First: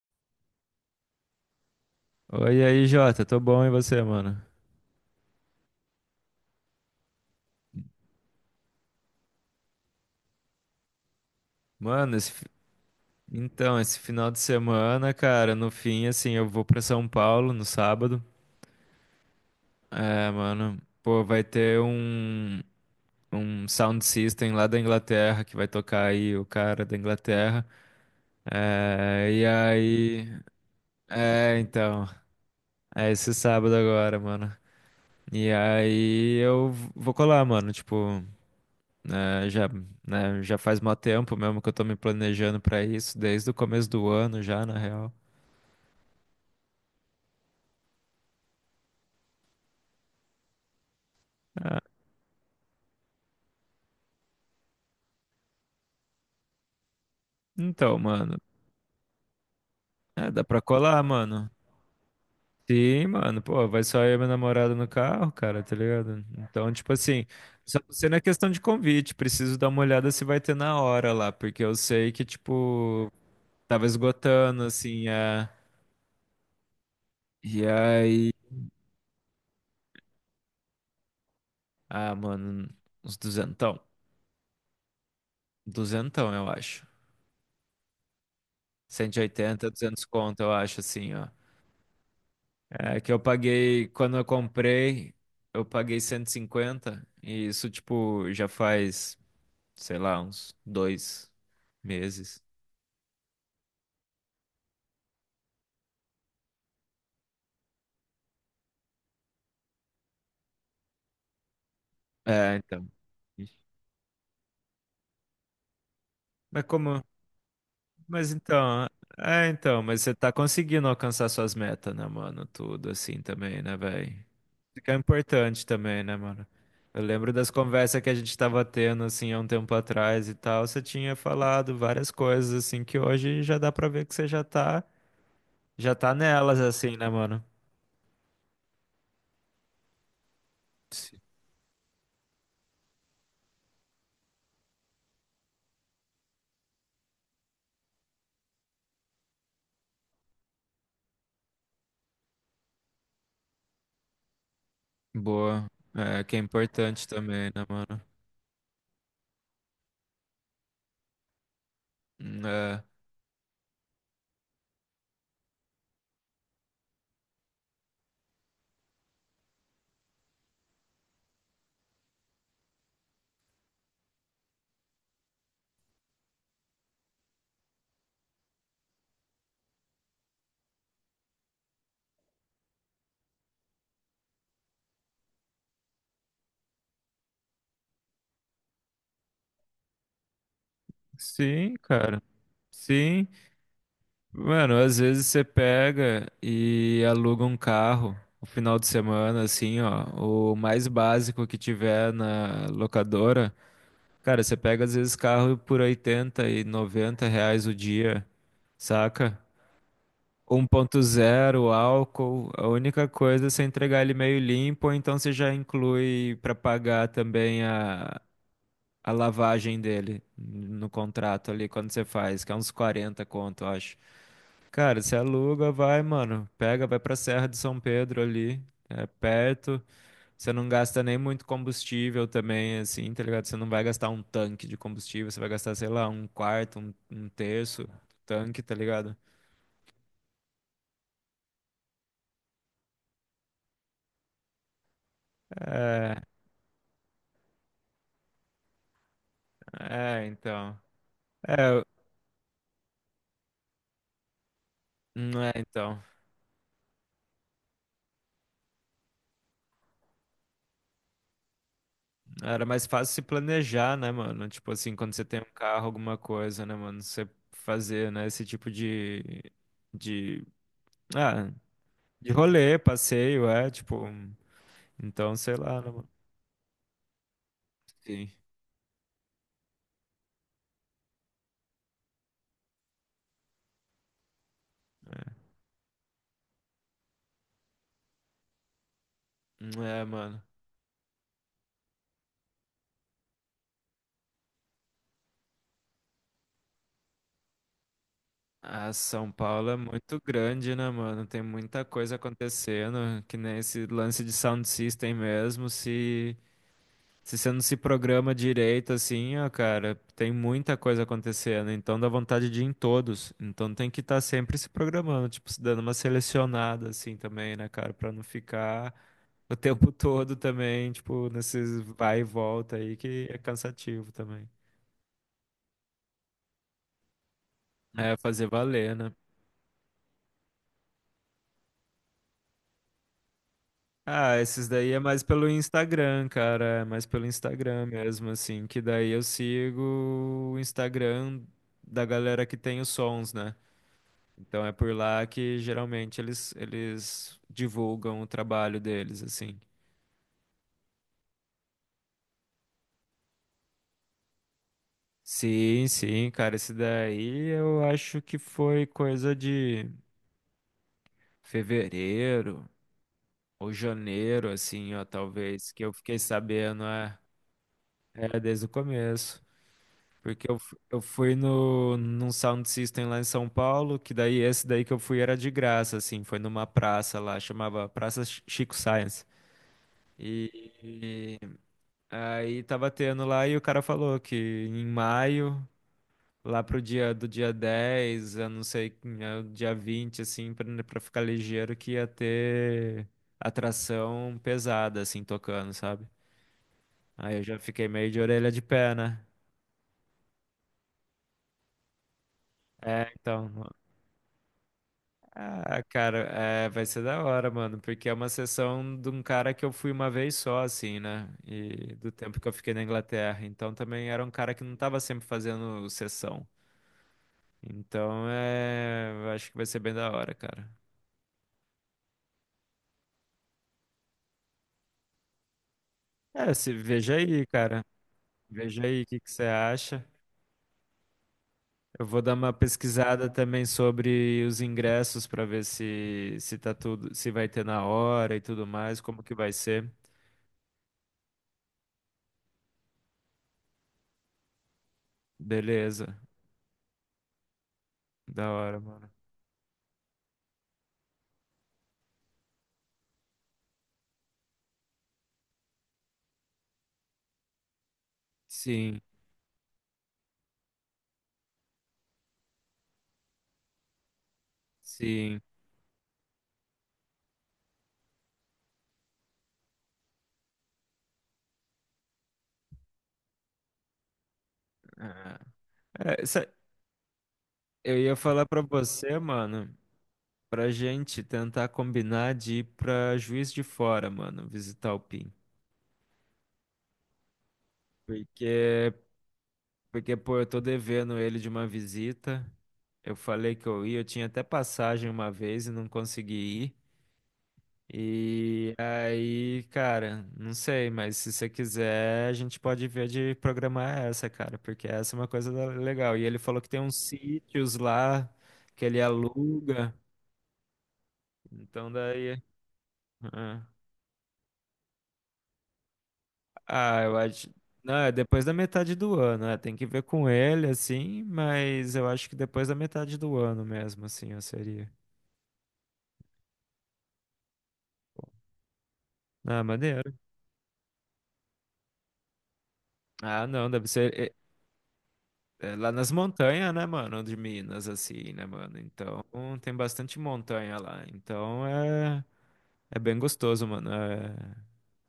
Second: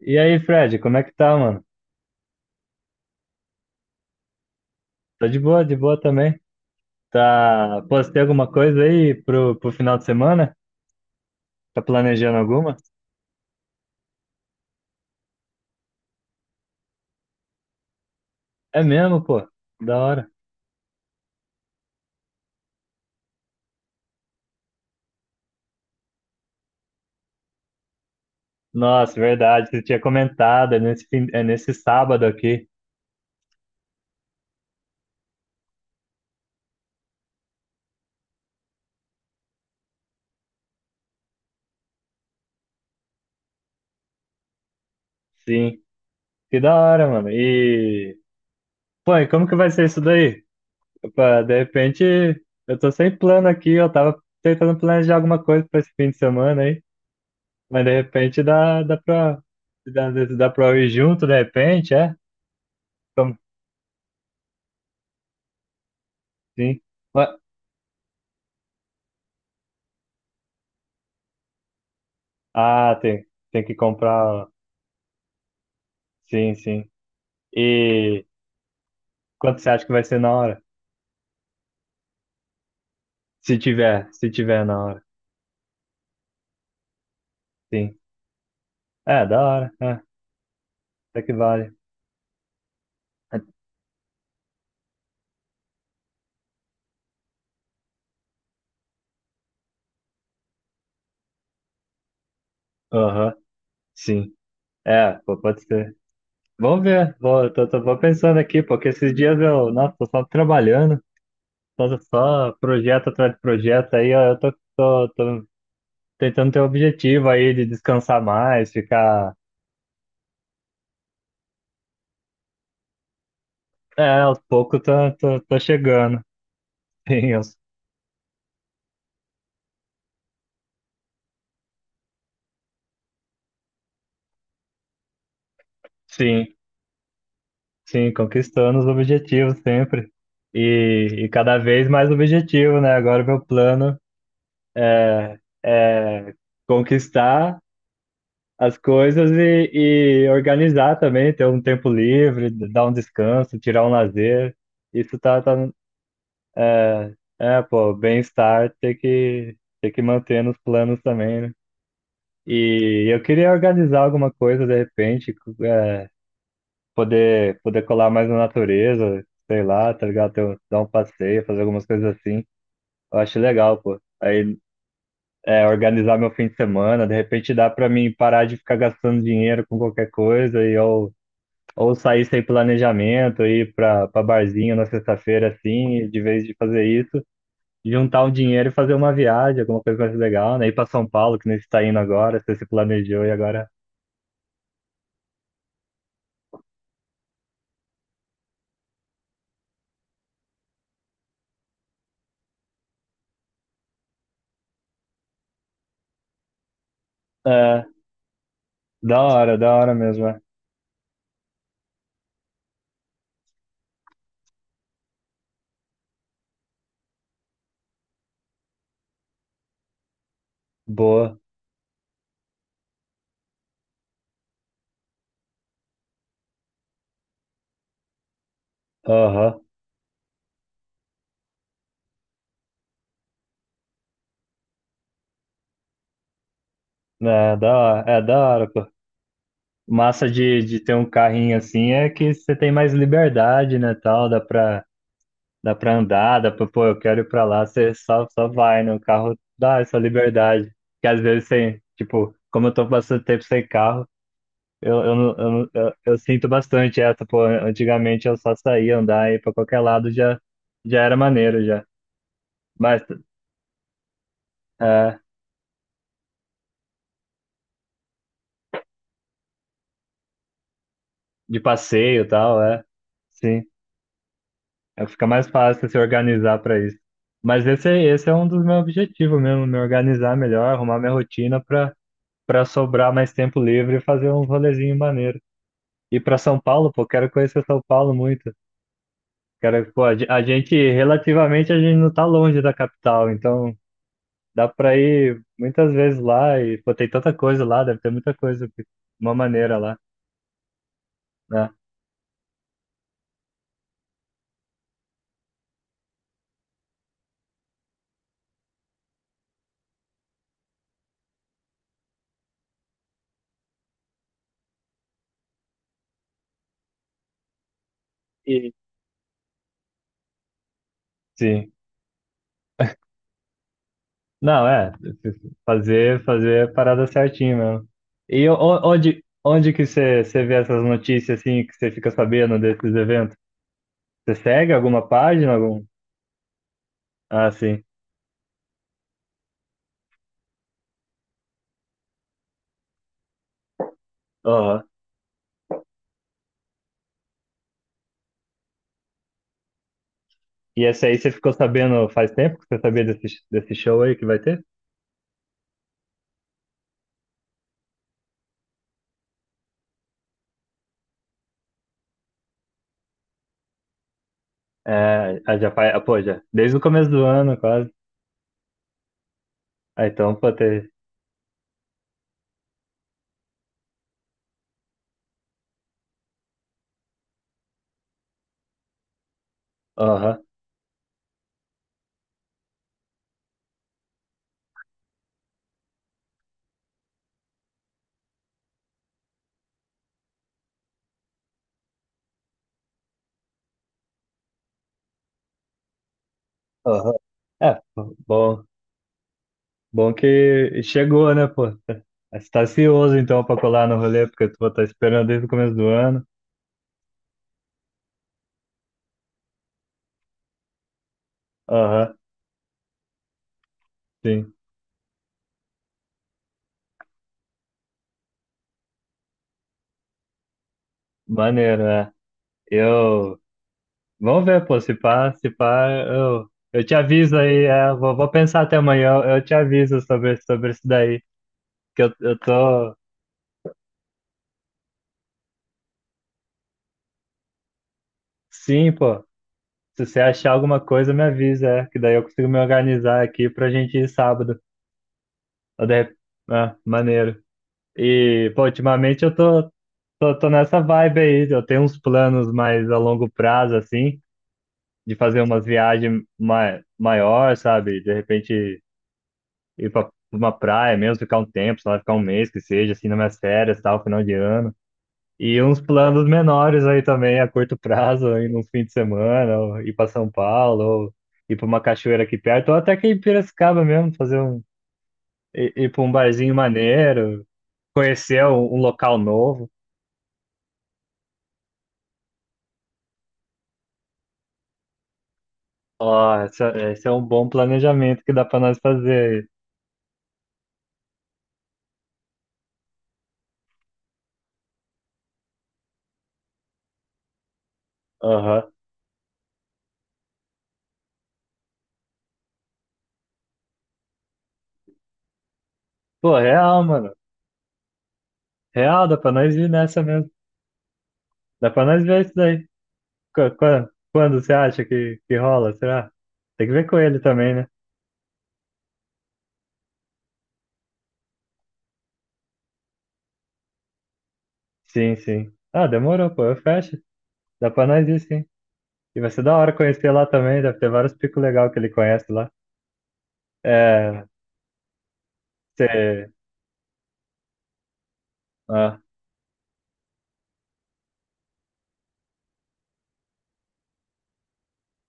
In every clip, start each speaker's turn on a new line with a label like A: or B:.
A: E aí, Fred, como é que tá, mano?
B: Oi, e aí, Jota, tô bom e você, mano?
A: Tá de boa também. Tá, pô, você tem alguma coisa aí pro final de semana? Tá
B: Mano,
A: planejando alguma?
B: então, esse final de semana, cara, no fim, assim, eu vou pra São Paulo no sábado.
A: É mesmo, pô. Da hora.
B: É, mano, pô, vai ter um sound system lá da Inglaterra que vai tocar aí o cara da Inglaterra.
A: Nossa,
B: É, e
A: verdade, você tinha
B: aí.
A: comentado, é
B: É,
A: nesse
B: então,
A: sábado aqui.
B: é esse sábado agora, mano. E aí eu vou colar, mano, tipo. né, já, né, já faz mó tempo mesmo que eu tô me planejando pra isso, desde o começo do ano já, na real.
A: Sim. Que da hora, mano. Pô, e como que vai ser isso daí? Opa, de repente, eu tô sem plano aqui, eu tava tentando planejar alguma coisa pra esse fim de semana aí, mas de
B: Então, mano,
A: repente dá,
B: é, dá
A: dá
B: pra
A: pra ir
B: colar,
A: junto, de
B: mano.
A: repente, é?
B: Sim, mano, pô, vai só eu e minha namorada no carro, cara, tá ligado? Então,
A: Sim.
B: tipo assim,
A: Mas-
B: só não sei na questão de convite, preciso dar uma olhada se vai ter na hora lá, porque eu sei que,
A: Ah,
B: tipo,
A: tem que
B: tava
A: comprar.
B: esgotando, assim.
A: Sim, sim.
B: E
A: E
B: aí.
A: quanto você acha que vai ser na hora?
B: Ah, mano, uns duzentão.
A: Se tiver na hora.
B: Duzentão, eu acho.
A: Sim.
B: Cento e
A: É, da
B: oitenta
A: hora. É,
B: 200 conto, eu acho, assim,
A: até
B: ó.
A: que vale.
B: É que eu paguei, quando eu comprei, eu paguei 150 e cinquenta, e isso, tipo, já faz, sei lá, uns 2 meses.
A: Aham, sim. É, pô, pode ser. Vamos ver. Vou pensando aqui, porque esses dias eu, nossa, tô só trabalhando, só
B: É, então.
A: projeto atrás de
B: Ixi.
A: projeto. Aí ó, eu tô tentando ter um
B: Mas como?
A: objetivo aí de descansar
B: Mas
A: mais,
B: então,
A: ficar.
B: é, então, mas você tá conseguindo alcançar suas metas, né, mano? Tudo assim também, né, velho?
A: É, aos poucos
B: Isso que é
A: tô
B: importante também, né,
A: chegando.
B: mano? Eu
A: Sim,
B: lembro
A: eu-
B: das conversas que a gente tava tendo, assim, há um tempo atrás e tal. Você tinha falado várias coisas, assim, que hoje já dá pra ver que você já tá. Já tá
A: sim.
B: nelas assim, né, mano?
A: Sim, conquistando os objetivos sempre.
B: Sim.
A: E cada vez mais objetivo, né? Agora meu plano é conquistar as coisas e organizar também, ter um tempo livre, d- dar um descanso, tirar um lazer. Isso tá, tá,
B: Boa. É, que é importante também,
A: é,
B: né,
A: pô,
B: mano?
A: bem-estar tem que manter nos planos também, né?
B: É.
A: E eu queria organizar alguma coisa de repente, cu- é, poder colar mais na natureza, sei lá, tá ligado? Ter, um- dar um passeio, fazer algumas coisas assim. Eu acho legal, pô. Aí é organizar meu fim de semana, de repente dá pra mim parar de ficar gastando dinheiro com qualquer coisa e ou sair sem planejamento, ir pra barzinho na sexta-feira assim, e de vez de fazer isso, juntar um dinheiro e fazer uma viagem, alguma coisa mais legal, né? Ir pra São Paulo, que nem você
B: Sim,
A: tá indo
B: cara.
A: agora, você se planejou
B: Sim.
A: e agora.
B: Mano, às vezes você pega e aluga um carro no final de semana, assim, ó. O mais básico que tiver na locadora. Cara, você pega às vezes carro por 80 e 90 reais o
A: É,
B: dia, saca?
A: da hora mesmo, é.
B: 1.0, álcool, a única coisa é você entregar ele meio limpo, ou então você já inclui para pagar também a lavagem dele no
A: Boa.
B: contrato ali quando você faz, que é uns 40 conto, eu acho. Cara, você aluga, vai, mano, pega, vai pra Serra de São Pedro ali, é
A: Aham.
B: perto, você não gasta nem muito combustível também, assim, tá ligado? Você não vai gastar um tanque de combustível, você vai gastar, sei lá, um quarto, um terço do
A: É da
B: tanque,
A: hora,
B: tá
A: pô.
B: ligado?
A: Massa de ter um carrinho assim é que você tem mais liberdade, né, tal, dá pra
B: É,
A: andar, dá pra, pô, eu quero ir pra lá, você só vai, né? O carro dá essa
B: é,
A: liberdade.
B: então.
A: Que às vezes sem,
B: É,
A: tipo, como eu tô bastante tempo sem carro, eu, não-
B: não
A: eu,
B: é,
A: não-
B: então.
A: eu sinto bastante essa, pô, antigamente eu só saía andar e pra qualquer lado já, já era maneiro já.
B: Era mais
A: Mas,
B: fácil se planejar, né, mano? Tipo assim, quando
A: é,
B: você tem um carro, alguma coisa, né, mano? Você fazer, né, esse tipo de, ah,
A: de passeio e
B: de
A: tal,
B: rolê,
A: é,
B: passeio,
A: sim,
B: é, tipo,
A: é, fica
B: então,
A: mais
B: sei lá,
A: fácil
B: né,
A: se
B: mano?
A: organizar pra isso. Mas esse
B: Sim.
A: é um dos meus objetivos mesmo, me organizar melhor, arrumar minha rotina pra sobrar mais tempo livre e fazer um rolezinho maneiro. Ir para São Paulo, pô, quero conhecer São Paulo muito. Quero, pô,
B: É,
A: a ge- a
B: mano.
A: gente, relativamente, a gente não tá longe da capital, então dá para ir muitas vezes lá e, pô, tem tanta coisa lá, deve ter muita coisa, de
B: A São
A: uma
B: Paulo é
A: maneira lá,
B: muito grande, né, mano? Tem
A: né?
B: muita coisa acontecendo, que nem esse lance de sound system mesmo, se você não se programa direito, assim, ó, cara, tem muita coisa acontecendo, então dá vontade de ir em todos. Então tem que estar sempre se programando, tipo, se dando uma selecionada, assim, também, né, cara, pra não
A: E,
B: ficar o tempo todo também, tipo,
A: sim.
B: nesses vai e volta aí, que é cansativo também.
A: Não, é, fazer a parada certinho mesmo.
B: É, fazer
A: E o-
B: valer, né?
A: onde, onde que você vê essas notícias, assim, que você fica sabendo desses eventos? Você
B: Ah, esses
A: segue
B: daí é
A: alguma
B: mais pelo
A: página, algum?
B: Instagram, cara, é mais pelo
A: Ah, sim.
B: Instagram mesmo, assim, que daí eu sigo o Instagram da galera que tem os sons, né? Então é
A: Aham.
B: por lá que geralmente eles divulgam o trabalho deles, assim.
A: E essa aí você ficou sabendo faz tempo que você sabia desse show aí que vai ter?
B: Sim, sim, cara, esse daí eu acho que foi coisa de fevereiro ou janeiro, assim, ó,
A: É, ah, já
B: talvez, que eu
A: faz, ah,
B: fiquei
A: pô, já, desde o
B: sabendo,
A: começo
B: é,
A: do ano, quase.
B: é desde o começo.
A: Ah, então, pô,
B: Porque eu, fu-
A: ter.
B: eu fui no, num sound system lá em São Paulo, que daí esse daí que eu fui era de graça, assim, foi numa praça lá, chamava Praça Chico Science.
A: Aham,
B: E aí tava tendo lá e o cara falou que em maio, lá pro dia do dia 10 eu não sei, né, dia 20 assim, pra, né, pra ficar ligeiro, que ia ter atração pesada, assim, tocando, sabe?
A: aham.
B: Aí eu já
A: É,
B: fiquei meio
A: pô,
B: de orelha de pé, né?
A: bom que chegou, né, pô? Você tá
B: É,
A: ansioso, então, pra
B: então.
A: colar no rolê, porque tu tá esperando desde o começo
B: Ah,
A: do
B: cara,
A: ano.
B: é, vai ser da hora, mano, porque é uma sessão de um cara que eu fui uma vez só, assim, né? E do
A: Aham,
B: tempo que eu fiquei na Inglaterra. Então também era um
A: sim.
B: cara que não tava sempre fazendo sessão. Então é. Acho que vai ser bem da hora, cara.
A: Maneiro, né? Eu. Vamos ver, pô, se pá,
B: É, se...
A: eu te
B: veja
A: aviso
B: aí,
A: aí,
B: cara.
A: é, vou pensar até
B: Veja aí o
A: amanhã,
B: que que
A: eu
B: você
A: te aviso
B: acha.
A: sobre isso daí, que
B: Eu vou dar
A: eu
B: uma
A: tô.
B: pesquisada também sobre os ingressos para ver se tá tudo, se vai ter na hora e tudo
A: Sim,
B: mais,
A: pô.
B: como que vai ser.
A: Se você achar alguma coisa, me avisa, é, que daí eu consigo me organizar aqui pra gente ir sábado. Ou de rep-
B: Beleza.
A: Ah, maneiro. E,
B: Da
A: pô,
B: hora, mano.
A: ultimamente eu tô nessa vibe aí. Eu tenho uns planos mais a longo prazo, assim, de fazer umas viagens ma maior, sabe? De repente
B: Sim,
A: ir pra uma praia mesmo, ficar um tempo, sei lá, ficar um mês que seja, assim, nas minhas férias, tal, final de ano.
B: sim.
A: E uns planos menores aí também, a curto prazo, aí num fim de semana, ou ir para São Paulo, ou ir para uma cachoeira aqui perto, ou até que em Piracicaba mesmo, fazer um,
B: Ah,
A: i- ir para um
B: é,
A: barzinho maneiro,
B: eu ia
A: conhecer
B: falar pra
A: um, um local
B: você,
A: novo.
B: mano, pra gente tentar combinar de ir pra Juiz de Fora, mano, visitar o PIN.
A: Ó, esse é um bom planejamento que dá para nós
B: Porque
A: fazer
B: Porque, pô, eu tô devendo ele de uma visita. Eu falei que eu ia, eu tinha até passagem uma vez e não consegui ir.
A: aí. Aham.
B: E aí, cara, não sei, mas se você quiser, a gente pode ver de programar essa, cara, porque essa é uma coisa legal. E
A: Pô,
B: ele falou que tem
A: real,
B: uns
A: mano.
B: sítios lá que ele
A: Real, dá para nós ir
B: aluga.
A: nessa mesmo. Dá para
B: Então
A: nós ver isso
B: daí.
A: daí. Qu-
B: Ah,
A: Quando você acha que rola, será? Tem que ver com
B: Ah, eu
A: ele
B: acho.
A: também, né?
B: Não, é depois da metade do ano, é, tem que ver com ele, assim, mas eu acho que depois da metade do ano mesmo, assim, eu seria.
A: Sim, sim. Ah, demorou, pô, eu fecho. Dá pra nós ir, sim. E vai ser da
B: Ah,
A: hora
B: maneiro.
A: conhecer lá também, deve ter vários picos legais que ele conhece lá.
B: Ah, não, deve ser
A: É,
B: é lá nas
A: você,
B: montanhas, né, mano? De Minas, assim, né, mano?
A: ah,
B: Então tem bastante montanha lá. Então é bem gostoso, mano. É,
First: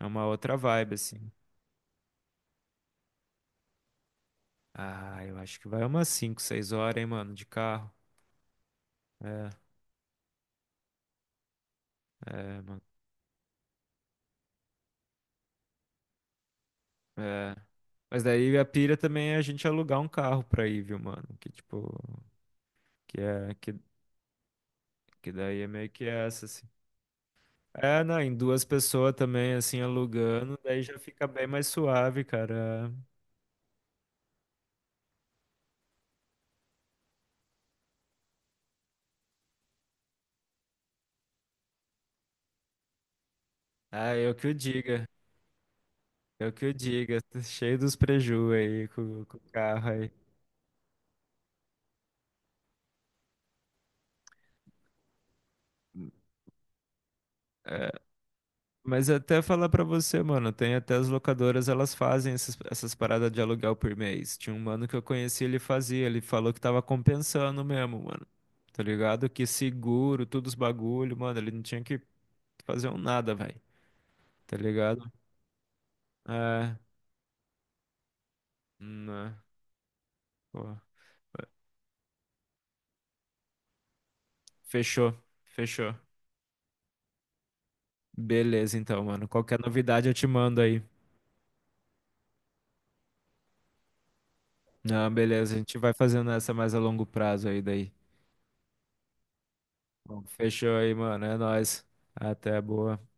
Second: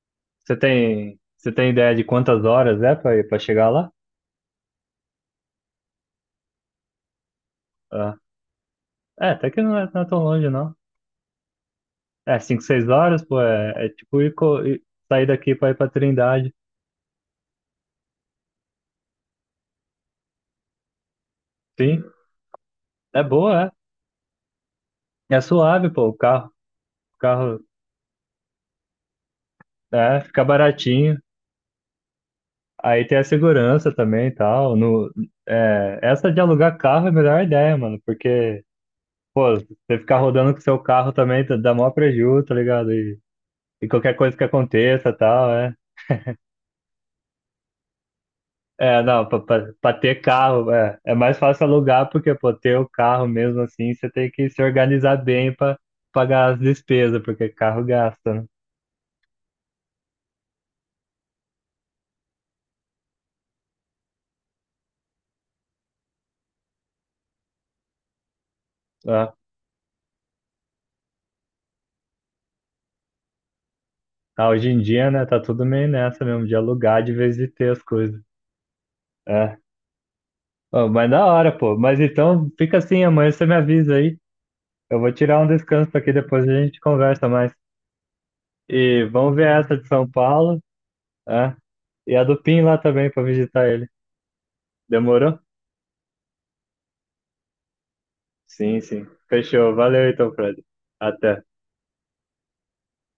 B: é uma outra vibe, assim.
A: você tem ideia de quantas horas é pra chegar lá?
B: Ah, eu acho que vai umas 5 6 horas, hein, mano, de carro.
A: Ah, é, até
B: É,
A: que não é, não é tão longe, não. É,
B: é,
A: 5
B: mano.
A: 6 horas, pô, é, é tipo ir, co- ir- sair daqui pra ir pra Trindade.
B: É. Mas daí a pira também é a gente alugar um carro pra ir, viu, mano? Que tipo,
A: Sim,
B: que
A: é
B: é,
A: boa,
B: que
A: é. É
B: daí é
A: suave,
B: meio que
A: pô,
B: essa, assim.
A: o carro,
B: É, não, em duas pessoas também, assim,
A: é, fica
B: alugando, daí já
A: baratinho.
B: fica bem mais suave, cara.
A: Aí tem a segurança também e tal. No, é, essa de alugar carro é a melhor ideia, mano, porque pô, você ficar rodando com seu carro também tá- dá maior prejuízo, tá ligado? E
B: Ah,
A: qualquer
B: eu
A: coisa que
B: que o diga,
A: aconteça, tal, é.
B: eu que o diga, tá cheio dos preju aí
A: É, não,
B: com o carro
A: pra
B: aí.
A: ter carro, é, é mais fácil alugar, porque, pô, ter o carro mesmo assim, você tem que se organizar bem pra pagar as despesas, porque carro
B: É,
A: gasta, né?
B: mas até falar pra você, mano, tem até as locadoras, elas fazem essas paradas de aluguel por mês. Tinha um mano que eu conheci, ele fazia, ele falou que tava compensando mesmo, mano. Tá ligado?
A: É.
B: Que seguro, todos os bagulho, mano, ele não tinha que fazer um nada, velho.
A: Ah,
B: Tá
A: hoje em dia,
B: ligado?
A: né, tá tudo meio nessa mesmo, de
B: É,
A: alugar de vez de ter as coisas.
B: né,
A: É.
B: pô.
A: Ô, mas da
B: É.
A: hora, pô. Mas então, fica assim, amanhã você me avisa aí. Eu vou
B: Fechou,
A: tirar um
B: fechou.
A: descanso aqui, depois a gente conversa mais.
B: Beleza,
A: E
B: então, mano.
A: vamos ver
B: Qualquer
A: essa de São
B: novidade eu te
A: Paulo.
B: mando aí.
A: É. E a do Pim lá também para visitar ele.
B: Não,
A: Demorou?
B: beleza, a gente vai fazendo essa mais a longo prazo aí daí.
A: Sim, sim. Fechou. Valeu
B: Bom,
A: então, Fred.
B: fechou aí, mano. É
A: Até.
B: nóis. Até boa.